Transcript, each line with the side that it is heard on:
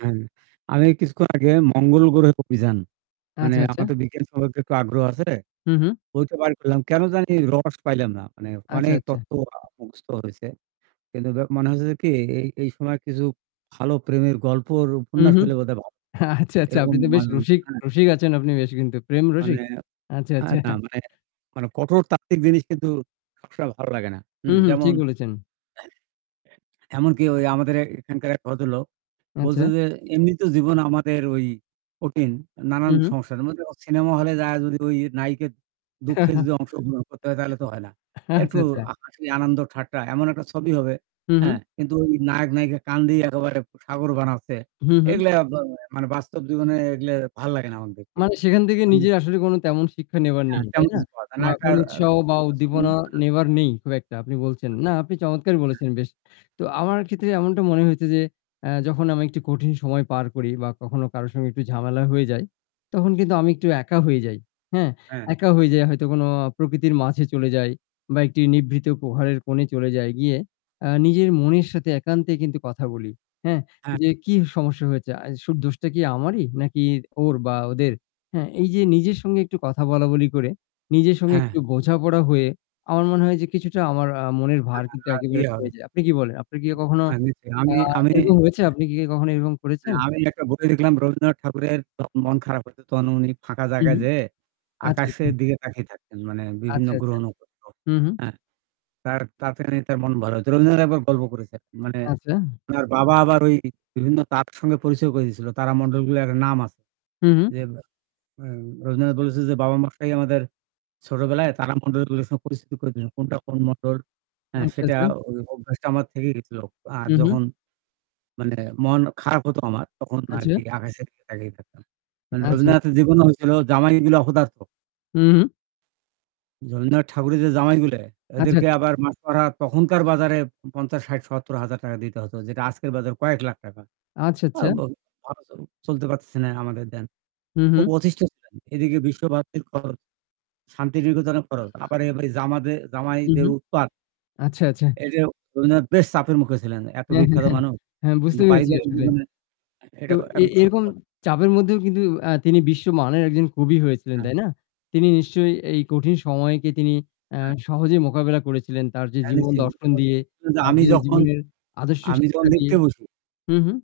right: হ্যাঁ, আমি কিছুক্ষণ আগে মঙ্গলগ্রহে অভিযান। মানে
left: আচ্ছা, আচ্ছা।
right: আমার তো বিজ্ঞান সম্পর্কে একটু আগ্রহ আছে।
left: হু, হু।
right: বইটা বার করলাম। কেন জানি রস পাইলাম না। মানে অনেক
left: আচ্ছা, আচ্ছা।
right: তত্ত্ব আ মুখস্থ হইছে। কিন্তু দ মনে হচ্ছে কি এই এই সময় কিছু ভালো প্রেমের গল্পর
left: হুম,
right: উপন্যাস
left: হুম।
right: হলে বোধহয় ভালো হত।
left: আচ্ছা, আচ্ছা,
right: এরকম
left: আপনি তো বেশ রসিক
right: [unintelligible]
left: রসিক আছেন আপনি কিন্তু প্রেম
right: মানে
left: রসিক?
right: আ
left: আচ্ছা, আচ্ছা।
right: না মানে, মানে, কঠোর তাত্ত্বিক জিনিস কিন্তু সবসময় ভালো লাগে না। হু,
left: হু, হু,
right: যেমন
left: ঠিক বলেছেন।
right: এমনকি ওই আমাদের এ্যা এখানকার এক ভদ্রলোক বলছে
left: আচ্ছা।
right: যে এমনিত জীবন আমাদের ওই কঠিন
left: হু,
right: নানান
left: হু।
right: সংসারের মধ্যে অ সিনেমা হলে যাওয়া যদি নাইকার দুঃখে যদি অংশগ্রহণ করতে হয় তাহলে তো হয় না।
left: আচ্ছা,
right: একটু
left: আচ্ছা।
right: হাসি আনন্দ ঠাট্টা এমন একটা ছবি হবে।
left: হু,
right: হ্যাঁ
left: হু।
right: কিন্তু ওই নায়ক-নায়িকা কেঁদে একেবারে সাগর বানাচ্ছে।
left: হু, হু।
right: এগুলা বা মানে বাস্তব জীবনে এগুলা ভাল লাগে না আমার দেখতে।
left: মানে সেখান থেকে
right: মানে
left: নিজের আসলে তেমন শিক্ষা নেবার
right: হ্যাঁ
left: নেই। তাই
right: তেমন
left: না? বা
right: [unintelligible] একটা
left: কোনো উৎসাহ বা
right: রসিকতা ছবি।
left: উদ্দীপনা নেবার নেই খুব একটা আপনি বলছেন। না আপনি চমৎকার
right: হ্যা।
left: বলেছেন বেশ। তো আমার ক্ষেত্রে এমনটা মনে হয়েছে যে আ যখন আমি একটু কঠিন সময় পার করি বা কখনো কারো সঙ্গে একটু ঝামেলা হয়ে যায়। তখন কিন্তু আমি একটু একা হয়ে যাই। হ্যাঁ
right: হ্যাঁ।
left: একা হয়ে যাই হয়তো কোনো আ প্রকৃতির মাঝে চলে যাই। বা একটি নিভৃত প্রহারের কোণে চলে যায় গিয়ে আ নিজের মনের সাথে একান্তে কিন্তু কথা বলি। হ্যাঁ, যে
right: আচ্ছা।
left: কি সমস্যা হয়েছে আ শুধু দোষটা কি আমারই নাকি ওর বা ওদের? হ্যাঁ এই যে নিজের সঙ্গে একটু কথা বলাবলি করে নিজের সঙ্গে
right: হ্যাঁ।
left: একটু বোঝাপড়া হয়ে আমার মনে হয় যে কিছুটা আমার আ মনের
right: হ্যা,
left: ভার
right: আর
left: একেবারে
right: ইয়ে হবে।
left: কমে যায়। আপনি কি বলেন? আপনি কি ইয়ে কখনো
right: হ্যাঁ নিশ্চয়ই
left: আ
right: আমি আমি
left: এরকম হয়েছে? আপনি কি কখনো এরকম করেছেন?
right: আমি একটা বই দেখলাম রবীন্দ্রনাথ ঠাকুরের মন খারাপ হয়েছে তখন উনি ফাঁকা
left: হু,
right: জায়গায়
left: হু।
right: যেয়ে
left: আচ্ছা,
right: আকাশের
left: আচ্ছা।
right: দিকে তাকিয়ে থাকতেন। মানে বিভিন্ন
left: আচ্ছা, আচ্ছা।
right: গ্রহ-নখত্র।
left: হু, হু।
right: হ্যাঁ তার তাড়াতাড়ি তার মন ভালো হয়েছে। রবীন্দ্রনাথ একবার গল্প করেছে মানে
left: আচ্ছা।
right: উনার বাবা আবার ওই বিভিন্ন [unintelligible] সঙ্গে পরিচয় করে দিয়েছিল। তারামন্ডলগুলোর একটা নাম আছে।
left: হু, হু।
right: যে ব এ্যা রবীন্দ্রনাথ বলেছে যে বাবা-মশাই আমাদের ছোটবেলায় তারামন্ডলগুলোর সাথে পরিচিতি করেছেন। কোনটা কোন মন্ডল হ্যা
left: আচ্ছা,
right: সেটা
left: আচ্ছা।
right: ওই অভ্যাসটা আমার থেকেই গেছিল। আর
left: হু, হু।
right: যখন মানে মন খারাপ হতো আমার। তখন
left: আচ্ছা।
right: আরকি আকাশের দিকে তাকিয়ে থাকতাম। মানে
left: আচ্ছা, আচ্ছা।
right: রবীন্দ্রনাথের জীবন হয়েছিল জামাইগুলা অপদার্থ।
left: হু, হু।
right: রবীন্দ্রনাথ ঠাকুরের যে জামাইগুলা
left: আচ্ছা,
right: ওদেরকে
left: আচ্ছা।
right: আবার মাসোহারা তখনকার বাজারে ৳৫০ ৳৬০ ৳৭০০০০ দিতে হতো, যেটা আজকের বাজারে কয়েক লাখ টাকা।
left: আচ্ছা,
right: আ
left: আচ্ছা।
right: বা অ চলতে পারতেছে না আমাদের দেন।
left: হু,
right: খুব
left: হু।
right: অতিষ্ট [unintelligible] এদিকে বিশ্বভারতীর খরচ শান্তিনিকেতনের খরচ আবার এই জামাতে
left: হু,
right: জামাইদের
left: হু।
right: উৎপাত।
left: আচ্ছা, আচ্ছা।
right: এই যে রবীন্দ্রনাথ বেশ চাপের মুখে ছিলেন এত
left: হ্যাঁ, হ্যাঁ,
right: বিখ্যাত
left: হ্যাঁ।
right: মানুষ।
left: হ্যাঁ, বুঝতে
right: কিন্তু
left: পেরেছি
right: পারিবারিক
left: আসলে।
right: জীবনে
left: তো
right: এটা
left: এ
right: একদম সত্য
left: এরকম
right: কথা।
left: চাপের মধ্যেও কিন্তু আ তিনি বিশ্বমানের একজন কবি হয়েছিলেন
right: হ্যাঁ।
left: তাই না? তিনি নিশ্চয়ই এই কঠিন সময়কে তিনি আ
right: [unintelligible]
left: সহজেই মোকাবিলা করেছিলেন তার যে
right: হ্যা
left: জীবন দর্শন
right: [unintelligible]
left: দিয়ে, তার
right: আমি
left: যে
right: যখন
left: জীবনের আদর্শ
right: আমি যখন
left: শিক্ষা দিয়ে।
right: লেখতে বসি।
left: হুম, হুম।